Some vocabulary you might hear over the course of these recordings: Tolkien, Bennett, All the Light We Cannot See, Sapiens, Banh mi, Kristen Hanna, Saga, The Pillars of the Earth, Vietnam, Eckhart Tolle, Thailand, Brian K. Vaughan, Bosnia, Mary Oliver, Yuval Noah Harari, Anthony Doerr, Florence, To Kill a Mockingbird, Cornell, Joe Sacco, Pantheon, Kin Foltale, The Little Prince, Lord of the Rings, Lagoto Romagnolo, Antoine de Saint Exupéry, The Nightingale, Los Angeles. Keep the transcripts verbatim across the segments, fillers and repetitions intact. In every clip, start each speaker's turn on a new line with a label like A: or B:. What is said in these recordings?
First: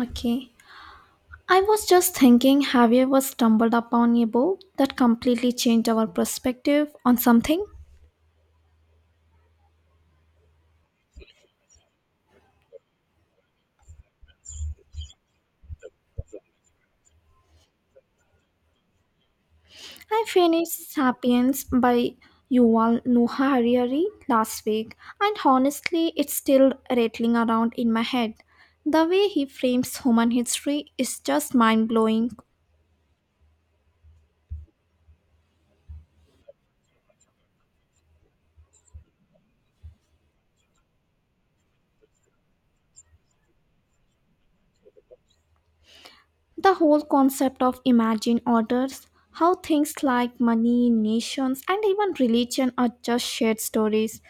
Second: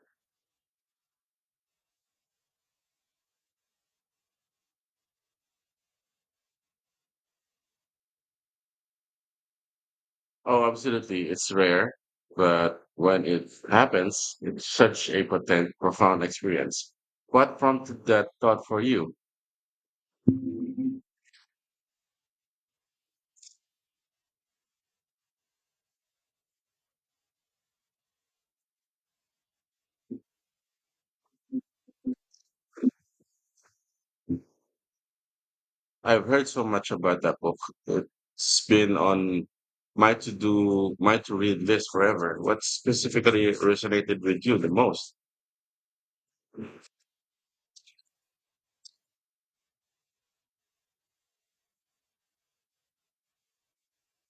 A: Okay. I was just thinking, have you ever stumbled upon a book that completely changed our perspective on something?
B: Oh, absolutely. It's rare, but when it happens, it's such a potent, profound experience. What prompted that thought for you?
A: I finished Sapiens by Yuval Noah Harari last week, and honestly, it's still rattling around in my head. The way he frames human history is just mind blowing.
B: I've heard so much about that book. It's been on my to do, my to read list forever. What specifically resonated with you the most?
A: The whole concept of imagine orders, how things like money, nations, and even religion are just shared stories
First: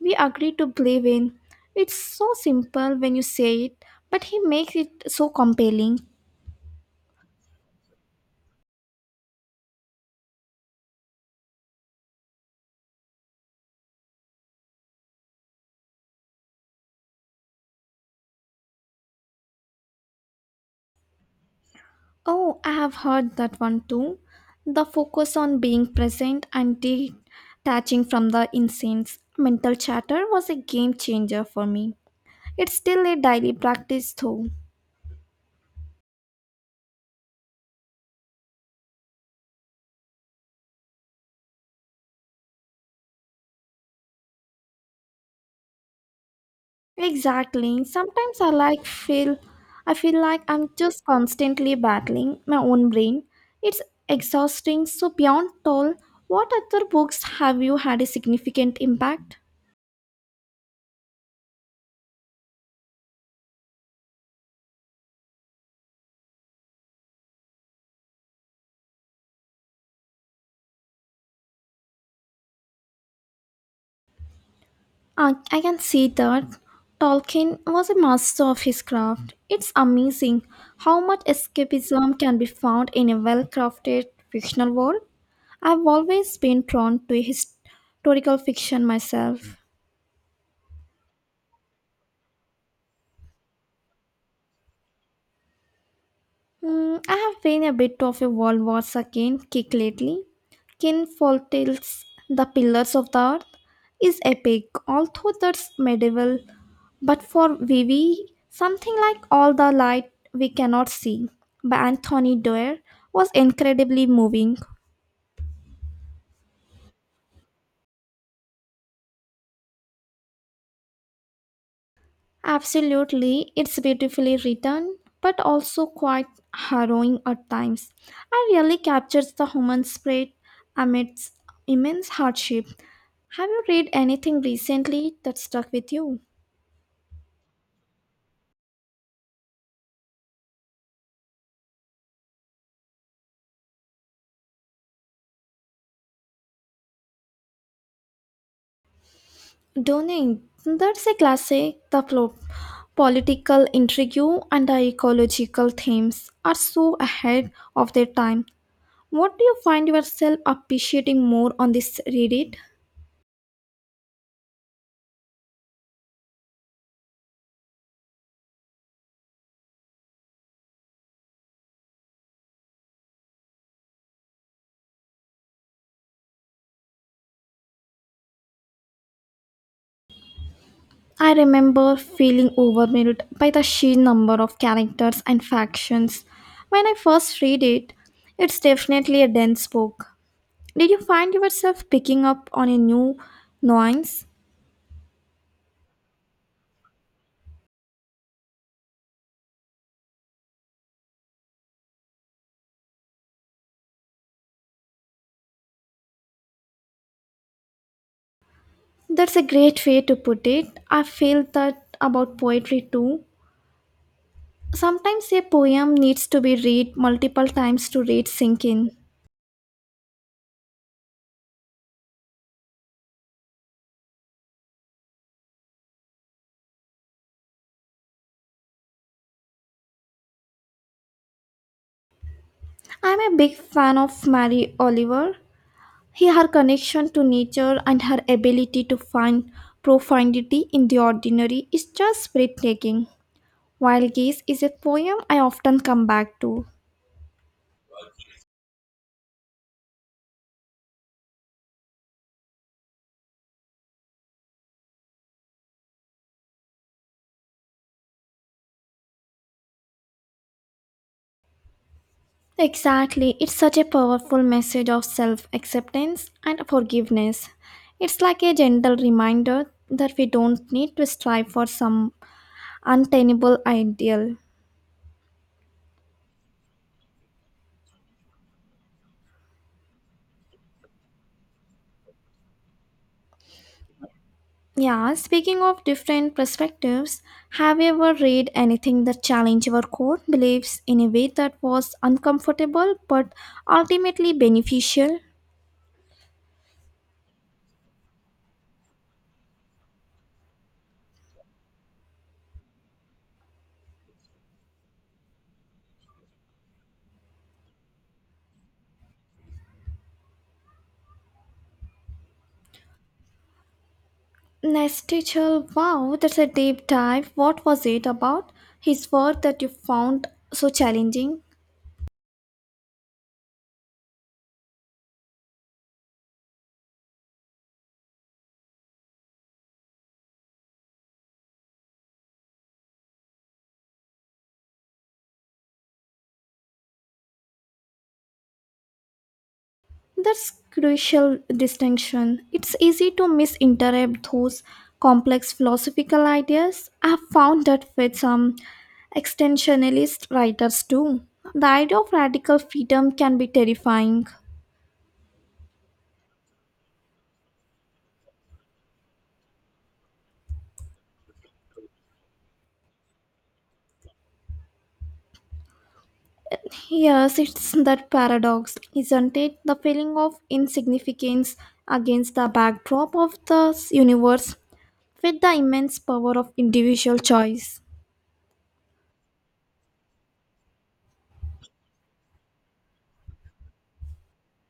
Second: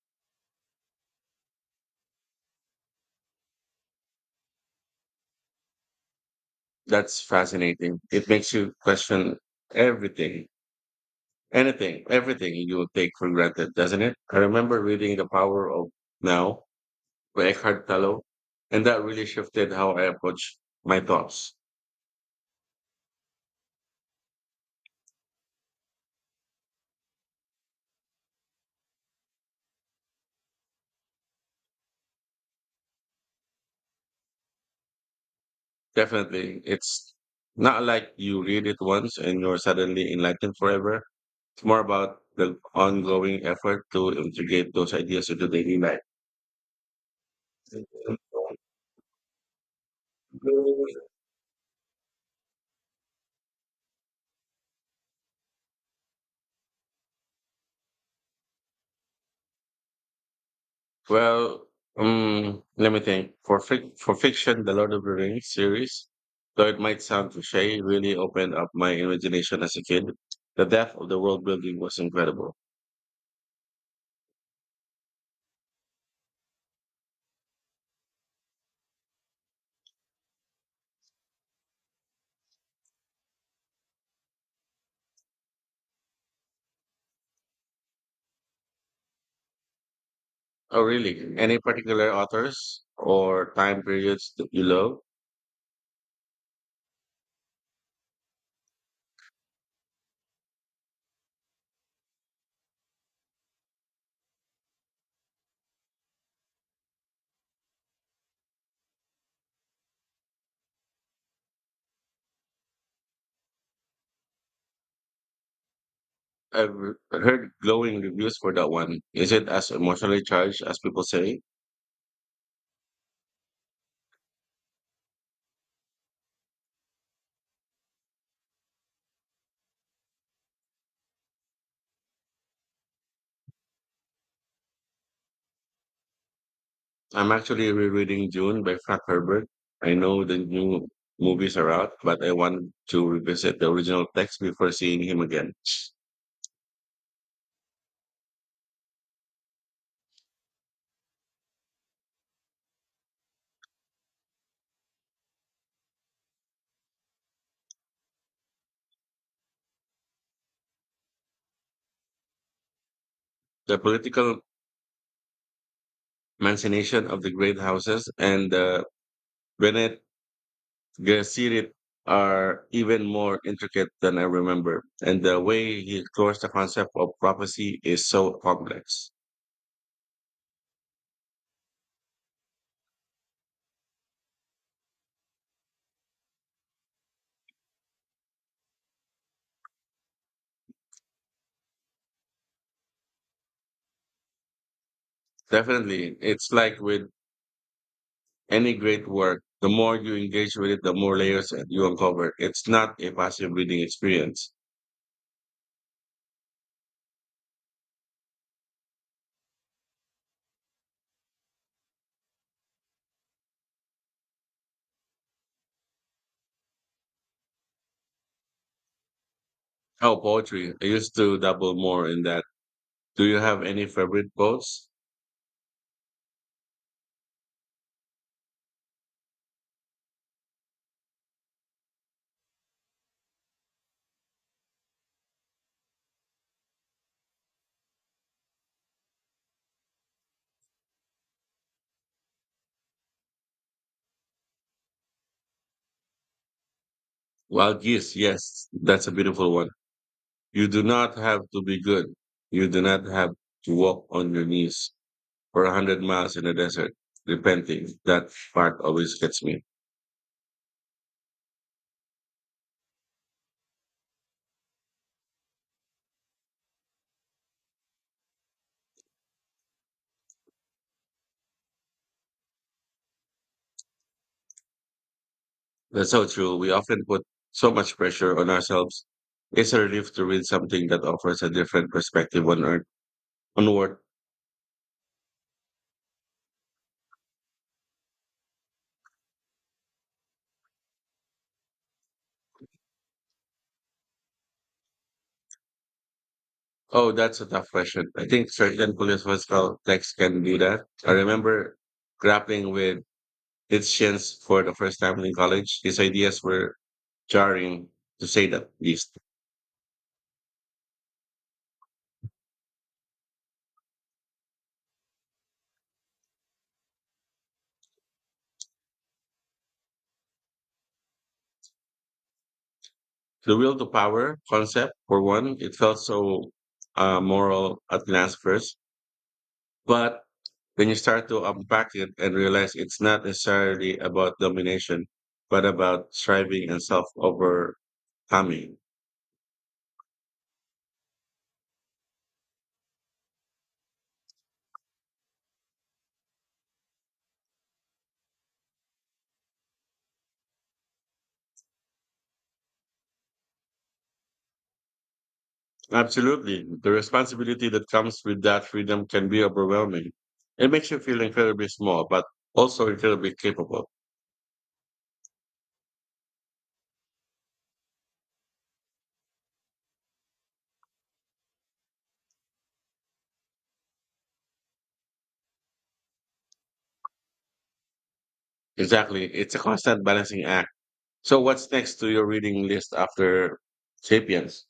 A: we agree to believe in. It's so simple when you say it, but he makes it so compelling.
B: That's fascinating. It makes you question everything, anything, everything you take for granted, doesn't it? I remember reading The Power of Now by Eckhart Tolle, and that really shifted how I approach my thoughts.
A: Oh, I have heard that one too. The focus on being present and detaching from the incense mental chatter was a game changer for me. It's still a daily practice though.
B: Definitely, it's not like you read it once and you're suddenly enlightened forever. It's more about the ongoing effort to integrate those ideas into daily life.
A: Exactly. Sometimes I like feel I feel like I'm just constantly battling my own brain. It's exhausting. So beyond toll, what other books have you had a significant impact?
B: Well, um, let me think. For fic- for fiction, the Lord of the Rings series, though it might sound cliche, really opened up my imagination as a kid. The depth of the world building was incredible.
A: I, I can see that Tolkien was a master of his craft. It's amazing how much escapism can be found in a well-crafted fictional world. I've always been drawn to his- historical fiction myself.
B: Oh, really? Any particular authors or time periods that you love?
A: Mm, I have been a bit of a World War two kick lately. Kin Foltale's The Pillars of the Earth is epic, although that's medieval. But for Vivi, something like All the Light We Cannot See by Anthony Doerr was incredibly moving.
B: I've heard glowing reviews for that one. Is it as emotionally charged as people say?
A: Absolutely, it's beautifully written, but also quite harrowing at times. It really captures the human spirit amidst immense hardship. Have you read anything recently that stuck with you?
B: I'm actually rereading June by Frank Herbert. I know the new movies are out, but I want to revisit the original text before seeing him again.
A: Dunning, that's a classic. The plo- political intrigue and the ecological themes are so ahead of their time. What do you find yourself appreciating more on this read it?
B: The political machination of the great houses and the Bennett the series are even more intricate than I remember, and the way he explores the concept of prophecy is so complex.
A: I remember feeling overwhelmed by the sheer number of characters and factions when I first read it. It's definitely a dense book. Did you find yourself picking up on a new nuance?
B: Definitely, it's like with any great work, the more you engage with it, the more layers that you uncover. It's not a passive reading experience.
A: That's a great way to put it. I feel that about poetry too. Sometimes a poem needs to be read multiple times to read sink in.
B: Oh, poetry. I used to dabble more in that. Do you have any favorite quotes?
A: I'm a big fan of Mary Oliver. He, her connection to nature and her ability to find profundity in the ordinary is just breathtaking. Wild Geese is a poem I often come back to.
B: Well, yes, yes, that's a beautiful one. You do not have to be good. You do not have to walk on your knees, or a hundred miles in the desert, repenting. That part always gets me.
A: Exactly, it's such a powerful message of self acceptance and forgiveness. It's like a gentle reminder that we don't need to strive for some untenable ideal.
B: That's so true. We often put so much pressure on ourselves. It's a relief to read something that offers a different perspective on earth, on work.
A: Yeah, speaking of different perspectives, have you ever read anything that challenged your core beliefs in a way that was uncomfortable but ultimately beneficial?
B: Oh, that's a tough question. I think certain philosophical texts can do that. I remember grappling with Nietzsche's for the first time in college. His ideas were jarring, to say the least.
A: Nestichel, wow, that's a deep dive. What was it about his work that you found so challenging?
B: The will to power concept, for one, it felt so uh, moral at glance first. But when you start to unpack it and realize it's not necessarily about domination, but about striving and self overcoming.
A: That's crucial distinction. It's easy to misinterpret those complex philosophical ideas. I've found that with some extensionalist writers too. The idea of radical freedom can be terrifying.
B: Absolutely. The responsibility that comes with that freedom can be overwhelming. It makes you feel incredibly small, but also incredibly capable.
A: Yes, it's that paradox, isn't it? The feeling of insignificance against the backdrop of the universe with the immense power of individual choice.
B: Exactly. It's a constant balancing act. So, what's next to your reading list after Sapiens?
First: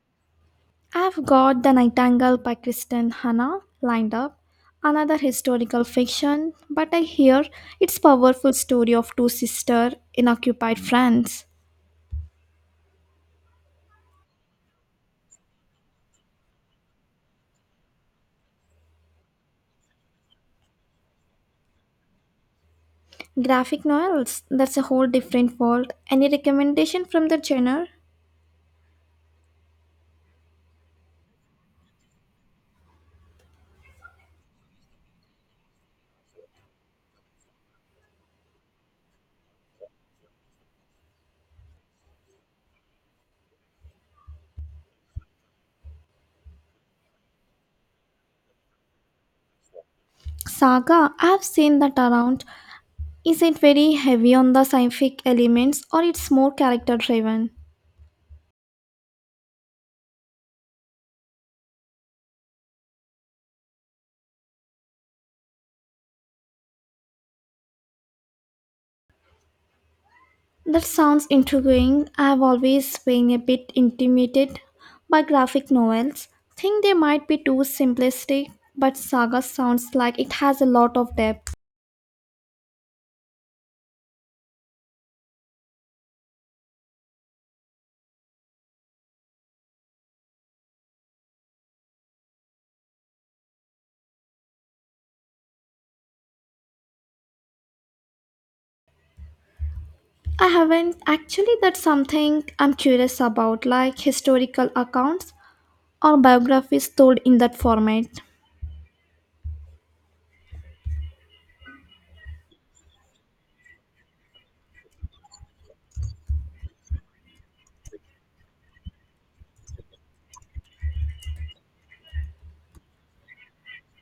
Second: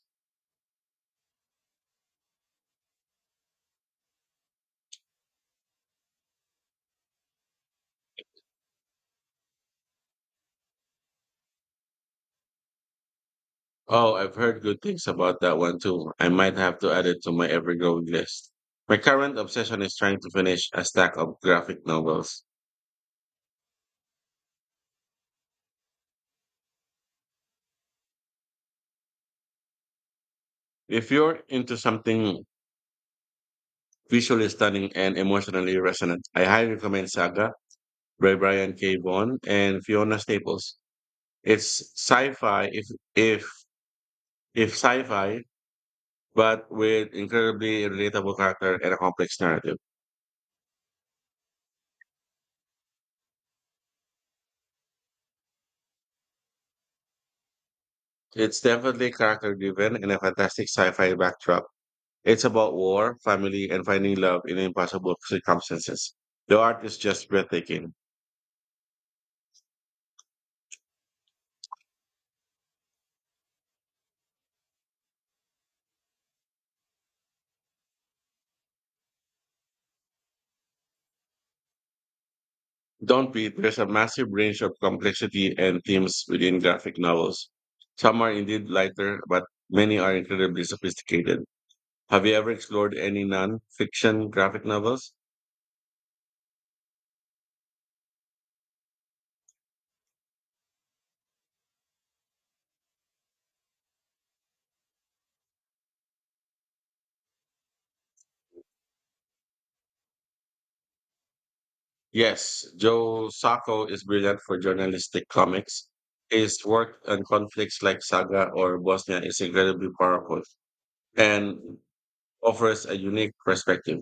A: I've got The Nightingale by Kristen Hanna lined up, another historical fiction, but I hear it's powerful story of two sisters in occupied France.
B: Oh, I've heard good things about that one too. I might have to add it to my ever-growing list. My current obsession is trying to finish a stack of graphic novels.
A: Graphic novels, that's a whole different world. Any recommendation from the genre?
B: If you're into something visually stunning and emotionally resonant, I highly recommend Saga by Brian K. Vaughan and Fiona Staples. It's sci-fi if if if sci-fi, but with incredibly relatable character and a complex narrative.
A: Saga, I've seen that around. Is it very heavy on the scientific elements or it's more character driven?
B: It's definitely character-driven and a fantastic sci-fi backdrop. It's about war, family, and finding love in impossible circumstances. The art is just breathtaking.
A: That sounds intriguing. I've always been a bit intimidated by graphic novels. Think they might be too simplistic, but Saga sounds like it has a lot of depth.
B: Don't beat, there's a massive range of complexity and themes within graphic novels. Some are indeed lighter, but many are incredibly sophisticated. Have you ever explored any non fiction graphic novels?
A: I haven't actually that's something I'm curious about, like historical accounts or biographies told in that format.
B: Yes, Joe Sacco is brilliant for journalistic comics. His work on conflicts like Saga or Bosnia is incredibly powerful and offers a unique perspective.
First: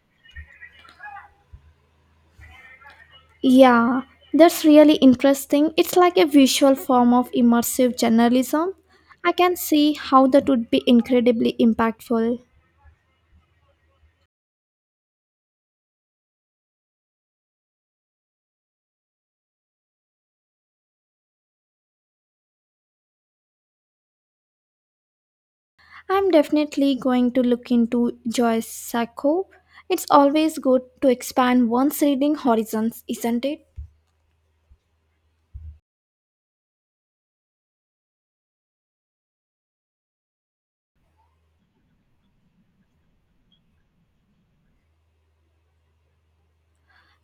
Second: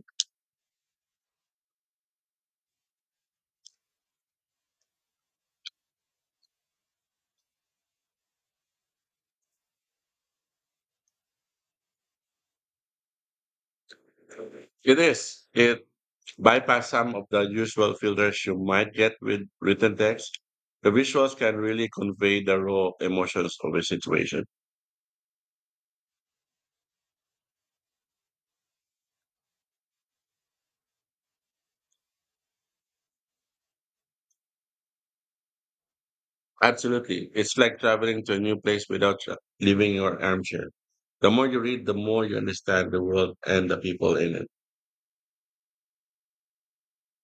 A: Yeah, that's really interesting. It's like a visual form of immersive journalism. I can see how that would be incredibly impactful.
B: It is. It bypass some of the usual filters you might get with written text. The visuals can really convey the raw emotions of a situation.
A: I'm definitely going to look into Joyce Sacco. It's always good to expand one's reading horizons, isn't it?
B: Absolutely. It's like traveling to a new place without tra- leaving your armchair. The more you read, the more you understand the world and the people in it.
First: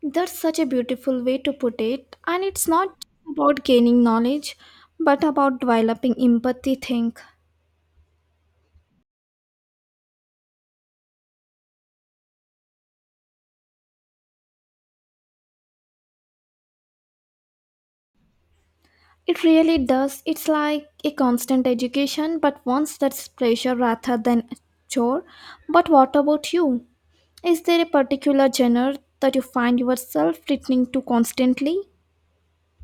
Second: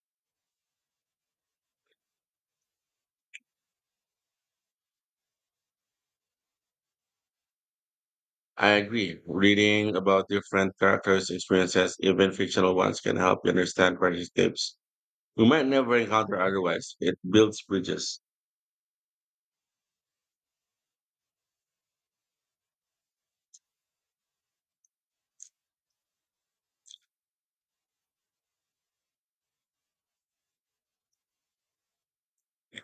A: That's such a beautiful way to put it, and it's not about gaining knowledge, but about developing empathy think.
B: I agree. Reading about different characters' experiences, even fictional ones, can help you understand where he lives. You might never encounter otherwise. It builds bridges.
A: It really does. It's like a constant education, but once that's pleasure rather than a chore. But what about you? Is there a particular genre that you find yourself returning to constantly?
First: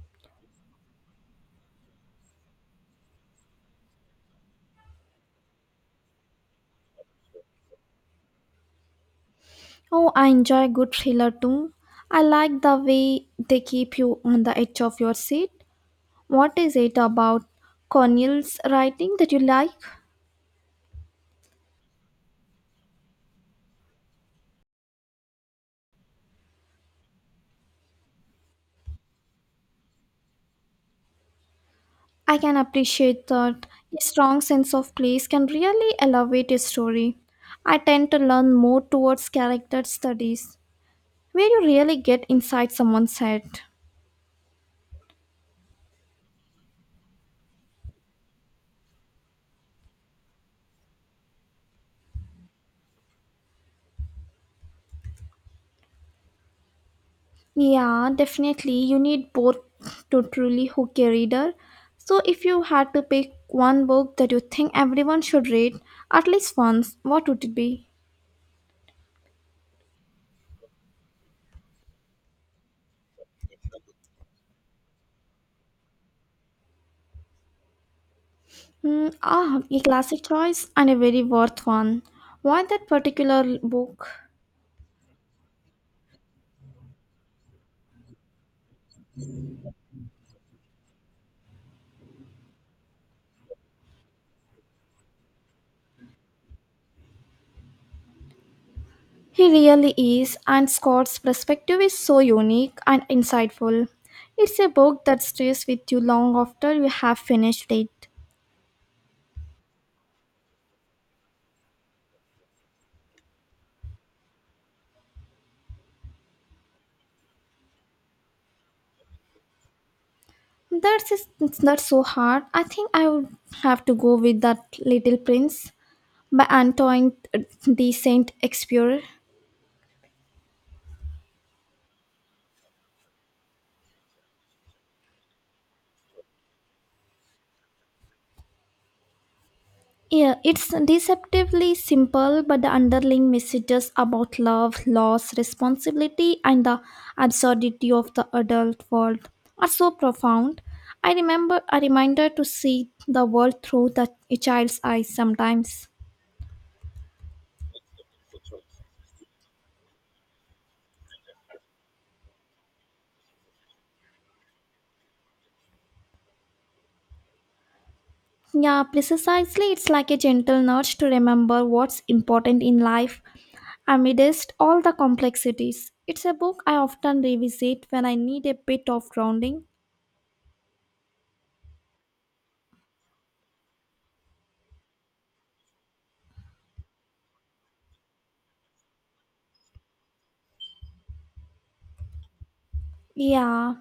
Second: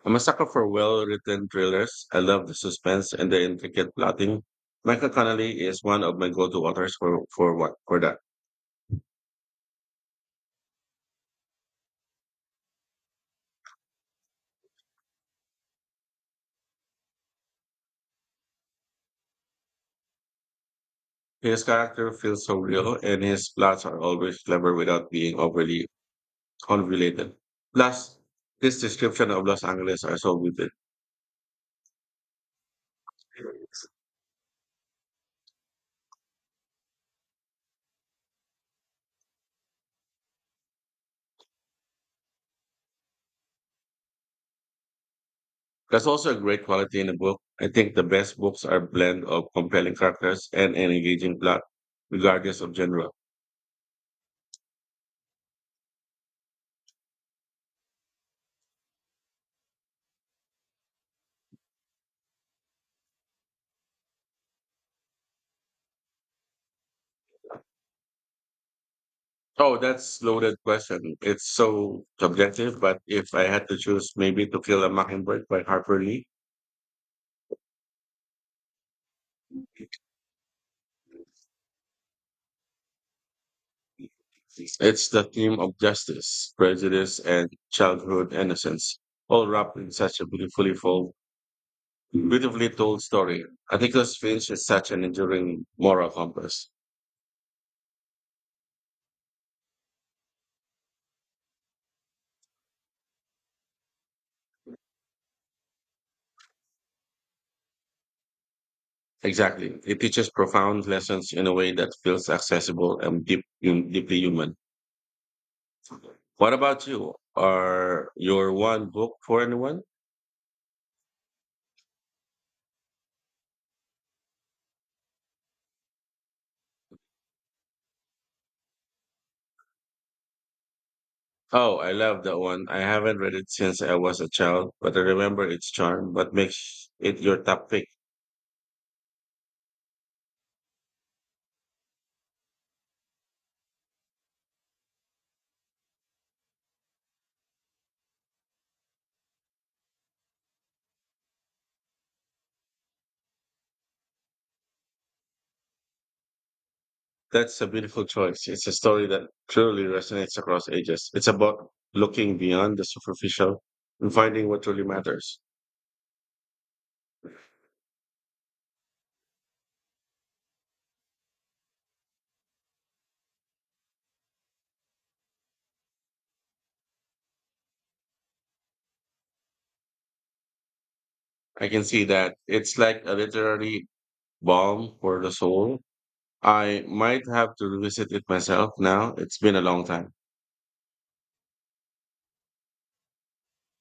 B: I'm a sucker for well written thrillers. I love the suspense and the intricate plotting. Michael Connelly is one of my go to authors for, for what for that.
A: Oh, I enjoy good thriller too. I like the way they keep you on the edge of your seat. What is it about Cornell's writing that you like?
B: His character feels so real and his plots are always clever without being overly convoluted. Plus, his description of Los Angeles are so vivid.
A: I can appreciate that a strong sense of place can really elevate a story. I tend to learn more towards character studies, where you really get inside someone's head.
B: That's also a great quality in a book. I think the best books are blend of compelling characters and an engaging plot, regardless of genre.
A: Yeah, definitely. You need both to truly hook a reader. So, if you had to pick one book that you think everyone should read at least once, what would it be?
B: Oh, that's loaded question. It's so subjective, but if I had to choose, maybe to kill a mockingbird by Harper Lee.
A: Hmm. Ah, a classic choice and a very worth one. Why that particular book?
B: It's the theme of justice, prejudice, and childhood innocence, all wrapped in such a beautifully full, beautifully told story. I think this Finch is such an enduring moral compass.
A: He really is, and Scott's perspective is so unique and insightful. It's a book that stays with you long after you have finished it.
B: Exactly. It teaches profound lessons in a way that feels accessible and deep, deeply human. What about you? Are your one book for anyone?
A: That's is- that's so hard. I think I would have to go with that Little Prince by Antoine de Saint Exupéry.
B: Oh, I love that one. I haven't read it since I was a child, but I remember its charm. What makes it your top pick?
A: Yeah, it's deceptively simple, but the underlying messages about love, loss, responsibility, and the absurdity of the adult world are so profound. I remember a reminder to see the world through the, a child's eyes sometimes.
B: That's a beautiful choice. It's a story that truly resonates across ages. It's about looking beyond the superficial and finding what truly matters.
A: Yeah, precisely. It's like a gentle nudge to remember what's important in life. Amidst all the complexities, it's a book I often revisit when I need a bit of grounding.
B: I can see that. It's like a literary balm for the soul. I might have to revisit it myself now. It's been a long time.
A: Yeah,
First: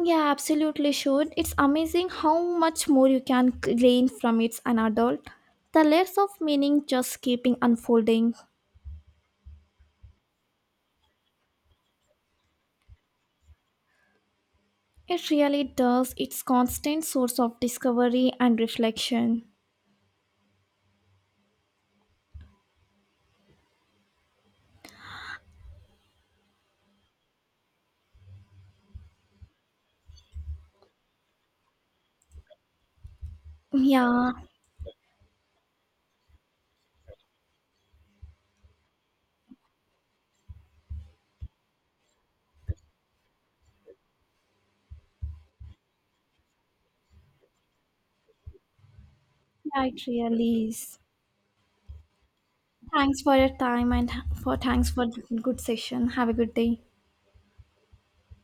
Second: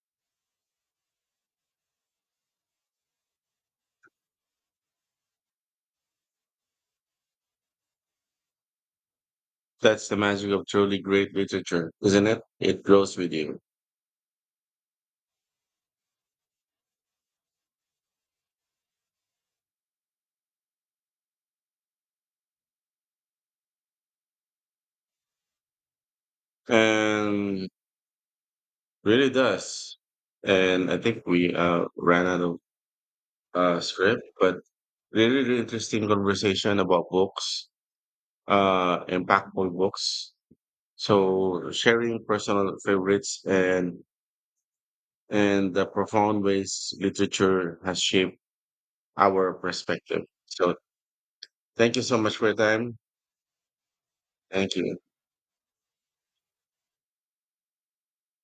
A: yeah, absolutely should. It's amazing how much more you can glean from it as an adult. The layers of meaning just keeping unfolding.
B: That's the magic of truly great literature, isn't it? It grows with you.
A: It really does. It's constant source of discovery and reflection.
B: And really does. And I think we uh, ran out of uh, script,
A: Yeah,
B: but really, really interesting conversation about books, uh, impactful books. So sharing personal favorites and and the profound ways literature has shaped our
A: yeah, it
B: perspective.
A: really
B: So
A: is.
B: thank you so much for your time.
A: Thanks for your time and for
B: Thank
A: thanks
B: you.
A: for the good session. Have a good day.